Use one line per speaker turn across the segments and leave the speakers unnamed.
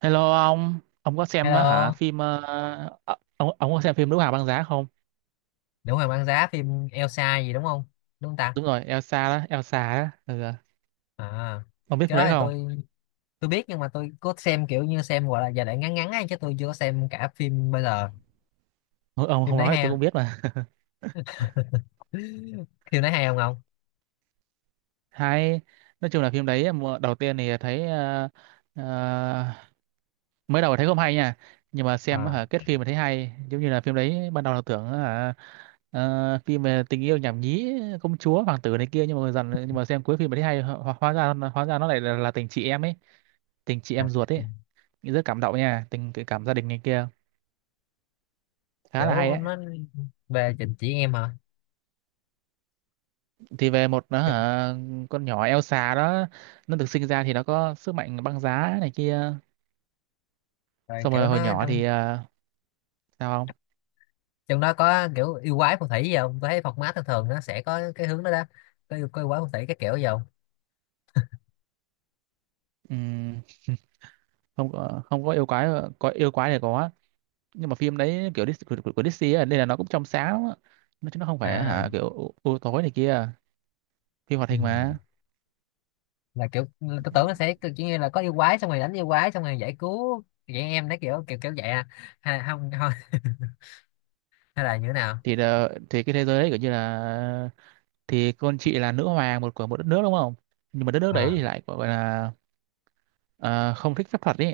Hello ông có xem á hả
Hello.
phim ông có xem phim Nữ Hoàng Băng Giá không?
Nữ Hoàng băng giá phim Elsa gì đúng không? Đúng không ta?
Đúng rồi, Elsa đó, Elsa á, ừ,
À,
ông biết phim
cái đó
đấy
thì
không?
tôi biết nhưng mà tôi có xem kiểu như xem gọi là giai đoạn ngắn ngắn ấy chứ tôi chưa có xem cả phim bây giờ.
Ông
Phim
không
đấy
nói thì
hay
tôi
không?
cũng biết mà.
Phim đấy hay không không?
Hay, nói chung là phim đấy mùa đầu tiên thì thấy ờ, mới đầu thấy không hay nha, nhưng mà xem
À,
á hả kết phim mà thấy hay, giống như là phim đấy ban đầu là tưởng á hả phim về tình yêu nhảm nhí công chúa hoàng tử này kia nhưng mà dần nhưng mà xem cuối phim mà thấy hay ho, hóa ra nó lại là tình chị em ấy, tình chị
à,
em ruột ấy. Rất cảm động nha, tình cái cảm gia đình này kia khá là hay
kiểu
ấy.
nó về trình chỉ em hả?
Thì về một nó
Kiểu,
hả, con nhỏ Elsa đó, nó được sinh ra thì nó có sức mạnh băng giá này kia.
rồi
Xong
kiểu
rồi hồi
nó
nhỏ
trong
thì sao không.
trong đó có kiểu yêu quái phù thủy gì không? Tôi thấy format thường thường nó sẽ có cái hướng đó đó. Có yêu quái phù thủy cái kiểu gì không?
Ừm, không có yêu quái, có yêu quái thì có, nhưng mà phim đấy kiểu của Disney ấy, nên là nó cũng trong sáng lắm á. Nó chứ nó không phải
À.
hả kiểu u tối này kia, phim hoạt
Ừ.
hình mà.
Là kiểu tôi tưởng nó sẽ kiểu như là có yêu quái xong rồi đánh yêu quái xong rồi giải cứu vậy em đấy kiểu kiểu kiểu vậy à, hay là không thôi. Hay là như thế nào?
Thì là, thì cái thế giới đấy kiểu như là, thì con chị là nữ hoàng một của một đất nước đúng không, nhưng mà đất nước đấy
Ờ,
thì lại gọi là ờ, không thích phép thuật ý.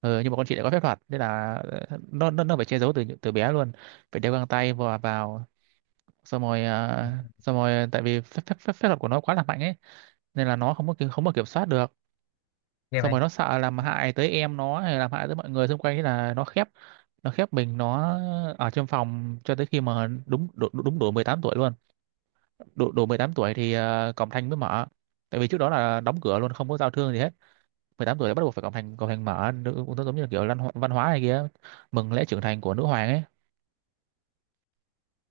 Ừ, nhưng mà con chị lại có phép thuật nên là nó phải che giấu từ từ bé luôn, phải đeo găng tay vào vào. Xong rồi xong rồi tại vì phép phép phép phép thuật của nó quá là mạnh ấy, nên là nó không có không có kiểm soát được.
ghê
Xong
vậy.
rồi nó sợ làm hại tới em nó hay làm hại tới mọi người xung quanh, thế là nó khép, nó khép mình nó ở trong phòng cho tới khi mà đúng đủ, đủ- đúng đủ 18 tuổi luôn. Đủ đủ 18 tuổi thì cổng thành mới mở, tại vì trước đó là đóng cửa luôn không có giao thương gì hết. Mười tám tuổi đã bắt buộc phải cổng thành mở nữ, cũng giống như là kiểu lan, văn hóa này kia, mừng lễ trưởng thành của nữ hoàng ấy.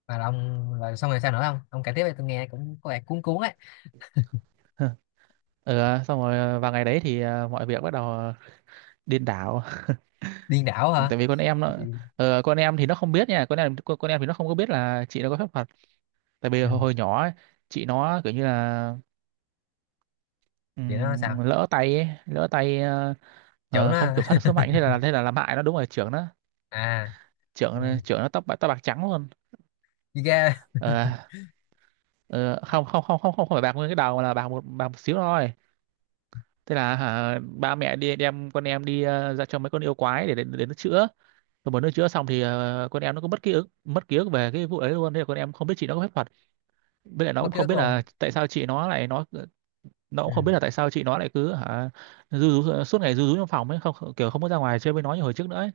Và là ông là xong rồi sao nữa? Không, ông kể tiếp đi, tôi nghe cũng có vẻ cuốn cuốn ấy.
Ừ, xong rồi vào ngày đấy thì mọi việc bắt đầu điên đảo.
Điên đảo hả?
Tại vì con em nó
Ừ.
con em thì nó không biết nha, con em thì nó không có biết là chị nó có phép thuật. Tại vì
Ừ.
hồi nhỏ ấy, chị nó kiểu như là
Vậy nó sao?
lỡ tay ấy, lỡ tay
Trưởng nó
không kiểm
hả?
soát được sức mạnh, thế là làm hại nó đúng rồi, trưởng nó.
À. Ừ.
Trưởng trưởng nó tóc bạc, tóc bạc trắng luôn.
Đi ra.
Ờ, ờ, không không không không không phải bạc nguyên cái đầu mà là bạc một, bạc một xíu thôi. Thế là hả, ba mẹ đi đem con em đi ra cho mấy con yêu quái để đến nó chữa, rồi mà nó chữa xong thì con em nó cũng mất ký ức, mất ký ức về cái vụ ấy luôn. Thế là con em không biết chị nó có phép thuật, với lại nó cũng
Mất ký
không
ức
biết
luôn.
là tại sao chị nó lại nó
Ừ.
cũng không biết là tại sao chị nó lại cứ hả ru rú, suốt ngày ru rú trong phòng ấy, không không- kiểu không muốn ra ngoài chơi với nó như hồi trước nữa ấy.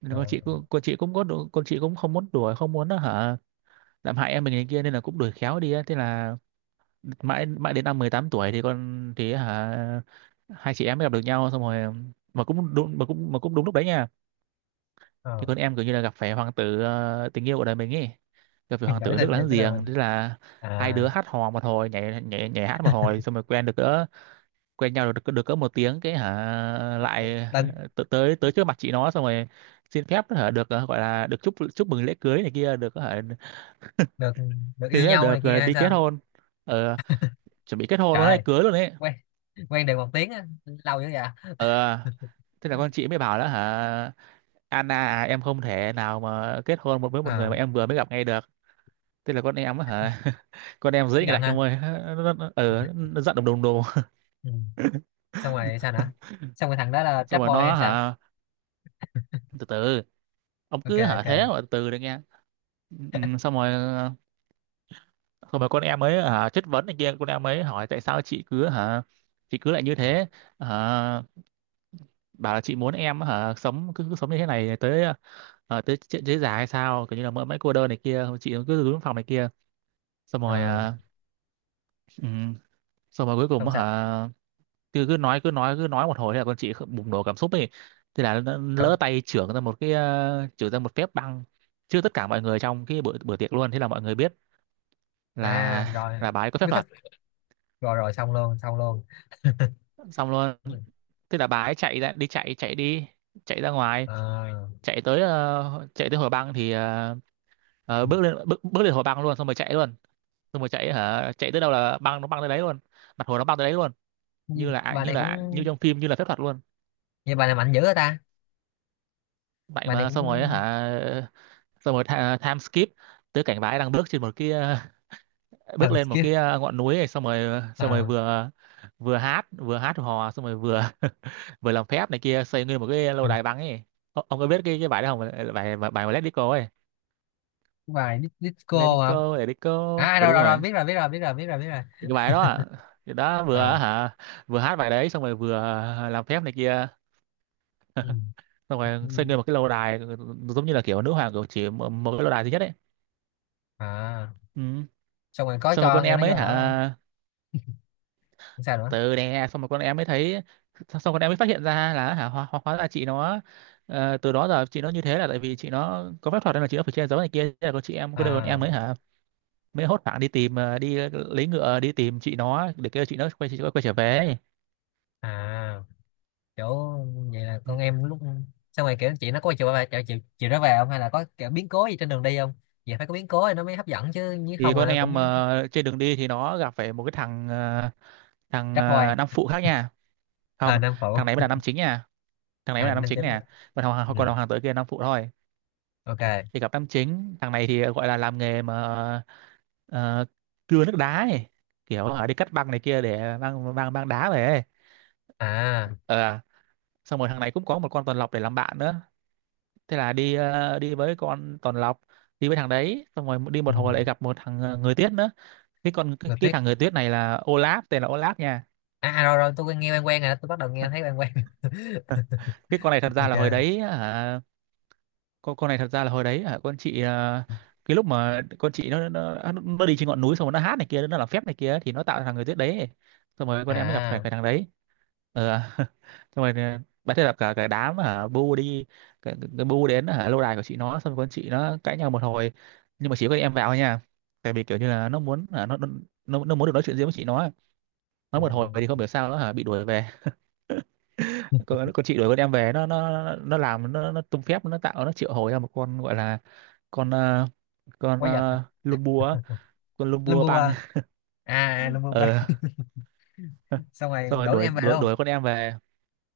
Nên
Ờ.
con chị cũng không muốn đuổi, không muốn hả làm hại em mình này kia, nên là cũng đuổi khéo đi ấy. Thế là mãi mãi đến năm 18 tuổi thì con thì hả hai chị em mới gặp được nhau. Xong rồi mà cũng đúng mà cũng đúng lúc đấy nha,
Ờ,
thì con em kiểu như là gặp phải hoàng tử tình yêu của đời mình ấy, gặp phải
hiện
hoàng
tại cái
tử nước
tình yêu
láng
cái đời mình.
giềng. Thế là hai đứa
À.
hát hò một hồi, nhảy nhảy nhảy hát một hồi, xong rồi quen được cỡ, quen nhau được được cỡ một tiếng cái hả,
một-
lại
một tình.
tới, tới trước mặt chị nó, xong rồi xin phép hả được gọi là được chúc, chúc mừng lễ cưới này kia, được hả,
Được được
thì
yêu nhau
được
này kia hay
đi kết
sao?
hôn, ờ, chuẩn bị kết hôn
Trời
luôn đấy,
ơi.
cưới luôn đấy.
Quen quen được một tiếng á, lâu dữ vậy.
Ờ, thế là con chị mới bảo đó hả, Anna à, em không thể nào mà kết hôn một với một người
Ờ.
mà em vừa mới gặp ngay được. Thế là con em á hả con em dễ
Giận
ngạch
ha.
ông ơi, ừ, nó giận đùng đùng đùng.
Ừ. Xong rồi sao nữa? Xong rồi thằng đó là
Xong
trap
rồi
boy
nó
hay sao?
hả từ từ, ông
Ok,
cứ hả
ok.
thế mà từ từ được nghe. Ừ, xong rồi xong rồi con em mới hả chất vấn này kia, con em mới hỏi tại sao chị cứ hả, chị cứ lại như thế hả, bảo là chị muốn em hả cứ sống như thế này tới tới chết- tới già hay sao, kiểu như là mãi mãi cô đơn này kia, chị cứ đứng phòng này kia. Xong rồi
Ờ.
ừ. Xong rồi cuối cùng
Xong
á
sao?
hả cứ cứ nói cứ nói cứ nói một hồi, thế là con chị bùng nổ cảm xúc ấy. Thế là nó
Ừ.
lỡ tay chưởng ra một cái chưởng ra một phép băng trước tất cả mọi người trong cái bữa bữa tiệc luôn. Thế là mọi người biết
À
là
rồi,
bà ấy có phép
biết pháp.
thuật,
Rồi rồi, xong luôn, xong luôn.
xong luôn. Thế là bà ấy chạy ra đi, chạy chạy đi, chạy ra ngoài,
À.
chạy tới chạy tới hồ băng thì bước lên hồ băng luôn, xong rồi chạy luôn. Xong rồi chạy hả, chạy tới đâu là băng nó băng tới đấy luôn, mặt hồ nó băng tới đấy luôn,
như
như là
bà
như
này cũng
là như trong phim, như là phép thuật luôn.
Như bà này mạnh dữ hả ta.
Mạnh
Bà này
mà,
cũng
xong rồi á hả xong rồi time skip tới cảnh bà ấy đang bước trên một cái bước
thần
lên một
skill.
cái ngọn núi này, xong rồi xong rồi
À,
vừa vừa hát, vừa hát hò xong rồi vừa vừa làm phép này kia, xây nguyên một cái lâu đài băng ấy. Ông có biết cái bài đó không? Ờ, bài bài, bài mà Let It Go ấy,
bài dis-
Let
disco
It
hả?
Go, Let It Go.
À
Ừ
rồi
đúng
rồi rồi
rồi,
biết rồi, biết rồi, biết rồi, biết rồi, biết rồi.
thì cái bài đó ạ, thì đó vừa á
Ờ.
hả vừa hát bài đấy, xong rồi vừa làm phép này kia,
Ừ.
xong
Ừ.
rồi xây nguyên một cái lâu đài, ừ, giống như là kiểu nữ hoàng, kiểu chỉ một, một cái lâu đài duy nhất ấy.
À,
Ừ.
xong rồi có
Xong rồi
cho
con
em
em
nó
ấy
vô
hả
ở? Không sao nữa?
từ đè xong rồi con em mới thấy, xong rồi con em mới phát hiện ra là hả hóa ra chị nó từ đó giờ chị nó như thế là tại vì chị nó có phép thuật nên là chị nó phải che giấu này kia. Thế là con chị em có đứa con em
À.
mới hả, mới hốt hoảng đi tìm, đi lấy ngựa đi tìm chị nó để kêu chị nó quay, chị quay trở về ấy.
À, kiểu vậy là
Ừ.
con em lúc. Xong rồi kiểu chị nó có chiều bà chịu chịu chịu nó về không, hay là có kiểu biến cố gì trên đường đi không? Vậy phải có biến cố thì nó mới hấp dẫn, chứ nếu
Thì
không
con
là nó cũng.
em trên đường đi thì nó gặp phải một cái thằng
Trap boy.
nam phụ khác nha.
À,
Không,
nam phụ.
thằng này mới là nam chính nha, thằng này mới
À,
là nam
nam
chính
chính.
nè, còn thằng
Ừ.
còn thằng tử kia là nam phụ thôi.
Ok.
Thì gặp nam chính, thằng này thì gọi là làm nghề mà ờ, cưa nước đá ấy, kiểu ở đi cắt băng này kia để mang mang mang đá về ấy.
À.
Ờ, Xong rồi thằng này cũng có một con tuần lộc để làm bạn nữa. Thế là đi đi với con tuần lộc, đi với thằng đấy, xong rồi đi
Ừ.
một hồi lại gặp một thằng người tuyết nữa. cái con cái,
Người
cái
tuyết.
thằng người tuyết này là Olaf, tên là Olaf nha.
À, à rồi rồi tôi nghe quen quen rồi đó. Tôi bắt đầu nghe thấy quen quen.
Ờ, cái con này thật ra là hồi
Ok.
đấy hả, con này thật ra là hồi đấy hả, con chị à, cái lúc mà con chị nó đi trên ngọn núi, xong rồi nó hát này kia, nó làm phép này kia, thì nó tạo ra thằng người tuyết đấy. Xong rồi con em mới gặp phải cái
À.
thằng đấy. Xong rồi bà, thế là cả cả đám hả bu đi. Cái bu đến hả lâu đài của chị nó, xong rồi con chị nó cãi nhau một hồi. Nhưng mà chỉ có em vào thôi nha, tại vì kiểu như là nó muốn hả, nó nó muốn được nói chuyện riêng với chị nó ấy. Nói một hồi
À,
thì không hiểu sao nó hả bị đuổi về. Con chị đuổi con em về. Nó Nó làm, nó tung phép, nó tạo, nó triệu hồi ra một con gọi là con ờ,
quái vật.
lùm bùa á, con lùm
Lâm
bùa
vua
băng.
à. À, lâm vua bay.
ờ
Xong rồi
Xong rồi
đuổi
đuổi
em về
đuổi
luôn.
đuổi con em về.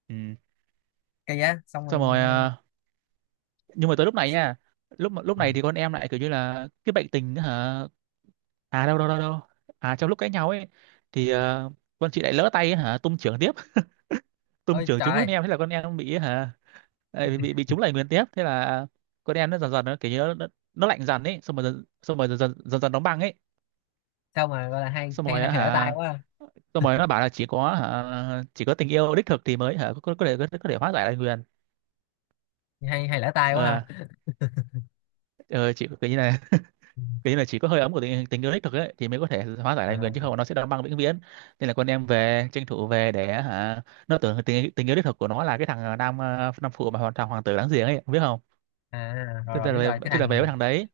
Ừ.
Cây giá xong rồi.
Xong rồi nhưng mà tới lúc này nha, lúc
Ừ.
này thì con em lại kiểu như là cái bệnh tình á hả. À, đâu đâu đâu đâu, à, trong lúc cãi nhau ấy thì con chị lại lỡ tay á hả tung chưởng tiếp, tôm
Ôi
trưởng
trời
trúng con
ơi.
em, thế là con em bị hả. Ấy, bị trúng lại nguyên tiếp, thế là con em nó dần dần, nó kiểu như nó lạnh dần ấy, xong rồi dần dần đóng băng ấy.
Sao mà gọi là hay,
xong
hay
rồi
là
á
hay lỡ tay
hả
quá à.
Xong rồi nó bảo là chỉ có tình yêu đích thực thì mới hả có thể có thể hóa giải lại nguyền.
Hay hay lỡ tay quá
ờ
ha.
ờ, chỉ cái như này, cái như là chỉ có hơi ấm của tình yêu đích thực ấy thì mới có thể hóa giải lại nguyền, chứ
À,
không nó sẽ đóng băng vĩnh viễn. Nên là con em về, tranh thủ về để hả, nó tưởng tình yêu đích thực của nó là cái thằng nam phụ, mà hoàng tử láng giềng ấy, biết không.
à rồi rồi biết rồi, cái
Thế là về
thằng.
với thằng đấy.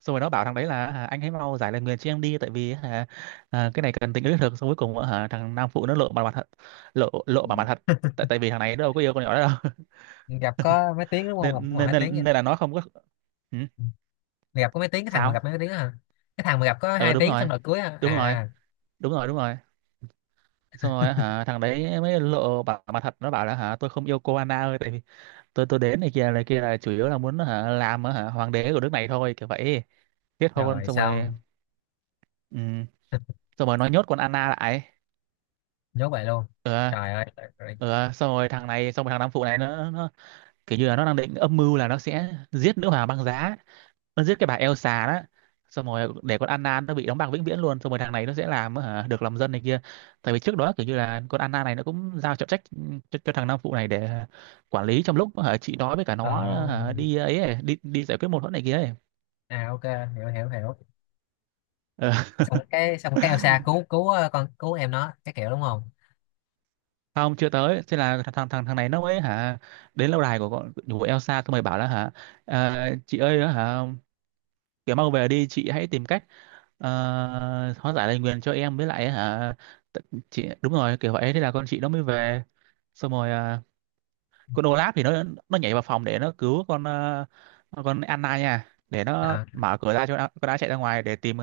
Xong rồi nó bảo thằng đấy là, anh hãy mau giải lời nguyền cho em đi, tại vì hả, cái này cần tính đến thực. Xong cuối cùng hả, thằng nam phụ nó lộ mặt mặt thật, lộ lộ mặt mặt thật. Tại tại vì thằng này nó đâu có yêu con nhỏ đó đâu.
Gặp có mấy tiếng đúng không, gặp cũng
nên
một
nên
hai tiếng vậy
nên,
đó.
nên là nó không có. Ừ,
Ừ. Gặp có mấy tiếng, cái thằng mà gặp
sao.
mấy tiếng đó hả? Cái thằng mà gặp có
Ờ
hai
Đúng
tiếng xong
rồi,
rồi cưới hả
đúng rồi,
à?
đúng rồi, đúng rồi. Xong rồi hả thằng đấy mới lộ bảo mặt thật, nó bảo là hả, tôi không yêu cô, Anna ơi, tại vì tôi đến này kia là chủ yếu là muốn hả, làm hả, hoàng đế của nước này thôi, kiểu vậy. Kết hôn
Rồi
xong rồi.
xong.
Ừ, xong rồi nó nhốt con Anna lại.
Nhốt vậy luôn?
ờ
Trời ơi, trời ơi.
Xong rồi thằng Nam Phụ này nó kiểu như là nó đang định âm mưu là nó sẽ giết nữ hoàng băng giá. Nó giết cái bà Elsa đó, xong rồi để con Anna nó bị đóng băng vĩnh viễn luôn, xong rồi thằng này nó sẽ làm hả, được lòng dân này kia. Tại vì trước đó kiểu như là con Anna này nó cũng giao trọng trách cho thằng Nam Phụ này để quản lý, trong lúc hả, chị nói với cả
Ờ.
nó hả, đi ấy, ấy đi đi giải quyết mâu thuẫn này kia ấy.
À, ok. Hiểu hiểu hiểu.
Ờ,
Xong cái Elsa cứu cứu con cứu em nó cái kiểu đúng không?
Không, chưa tới, thế là thằng thằng thằng này nó mới hả đến lâu đài của con của Elsa, xong rồi bảo là hả, "Ờ, chị ơi hả, kiểu mang về đi, chị hãy tìm cách ờ, hóa giải lời nguyền cho em với lại hả, chị, đúng rồi kiểu vậy. Thế là con chị nó mới về. Xong rồi con Olaf thì nó nhảy vào phòng để nó cứu con Anna nha, để nó
À.
mở cửa ra cho con đã chạy ra ngoài để tìm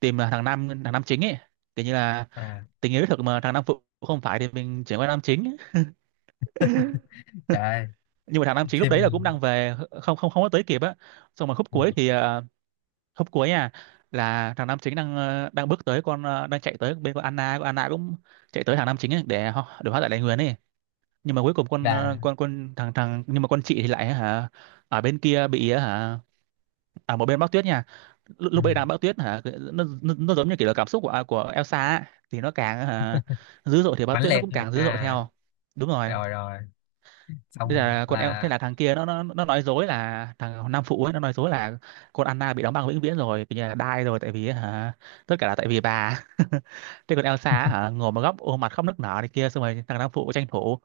tìm thằng nam chính ấy. Kiểu như là
À.
tình yêu đích thực mà thằng nam phụ không phải thì mình chuyển qua nam chính.
Trời ơi.
Nhưng mà thằng nam chính lúc
Phim
đấy là cũng đang về, không không, không có tới kịp á. Xong mà khúc cuối thì hôm cuối nha, là thằng nam chính đang bước tới con ờ, đang chạy tới bên con Anna, con Anna cũng chạy tới thằng nam chính ấy, để họ để hóa giải đại nguyền ấy. Nhưng mà cuối cùng con ờ,
là
con thằng thằng nhưng mà con chị thì lại hả ở bên kia bị hả, ở một bên bão tuyết nha. lúc,
ừ,
lúc ấy đang bão tuyết hả, nó giống như kiểu là cảm xúc của của Elsa ấy. Thì nó càng hả dữ dội thì bão
mãnh
tuyết nó
liệt.
cũng càng dữ dội
À
theo. Đúng rồi.
rồi rồi,
Bây
xong
là con em,
là
thế là thằng kia nó nói dối, là thằng Nam Phụ ấy nó nói dối là con Anna bị đóng băng vĩnh viễn rồi, kiểu như là die rồi, tại vì hả tất cả là tại vì bà. Thế còn Elsa á hả ngồi một góc ôm mặt khóc nức nở này kia, xong rồi thằng Nam Phụ tranh thủ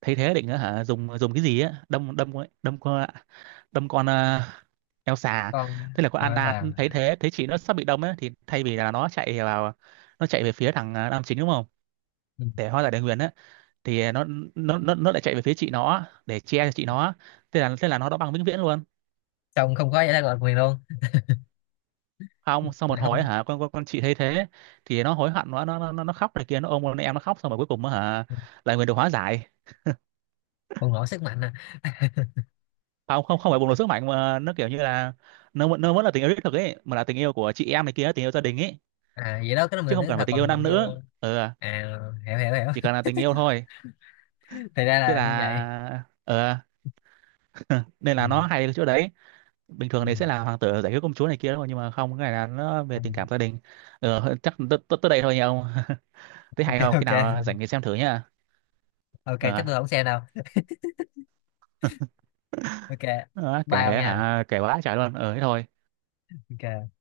thấy thế, định á hả dùng dùng cái gì á, đâm đâm con- ấy- đâm Elsa.
con
Thế là con
con
Anna
Elsa.
thấy thế, thấy chị nó sắp bị đâm ấy, thì thay vì là nó chạy vào, nó chạy về phía thằng nam chính đúng không,
Ừ.
để hóa giải đề nguyền á, thì nó lại chạy về phía chị nó á, để che cho chị nó á. Thế là nó đã băng vĩnh viễn luôn.
Xong không có giải thoát quyền luôn.
Không, sau
Mình
một hồi á
không?
hả, con chị thấy thế, thì nó hối hận, nó khóc này kia, nó ôm con em nó khóc, xong rồi cuối cùng á hả là người được hóa giải.
Bùng nổ sức mạnh à?
Không không, không phải bùng nổ sức mạnh, mà nó kiểu như là nó vẫn là tình yêu đích thực ấy, mà là tình yêu của chị em này kia, tình yêu gia đình ấy.
À, vậy đó, cái đó
Chứ
mình
không
thấy
cần phải
thật,
tình
còn
yêu
còn
nam
yêu.
nữ. Ừ,
À, hiểu hiểu
chỉ
hiểu.
cần là tình yêu thôi.
Thì ra
Thế
là như vậy.
là nên
Ừ.
là nó hay ở chỗ đấy. Bình
Ừ.
thường thì sẽ là hoàng tử giải cứu công chúa này kia đúng, nhưng mà không, cái này là nó về
Ừ.
tình cảm gia đình. Chắc tới tới tới đây thôi nha ông. Thấy hay
Ok,
không, khi
ok.
nào rảnh thì xem thử nha.
Ok, chắc
ờ,
tôi không xem đâu. Ok.
Đó,
Bye ông nha.
kể quá trời luôn, thế thôi.
Ok.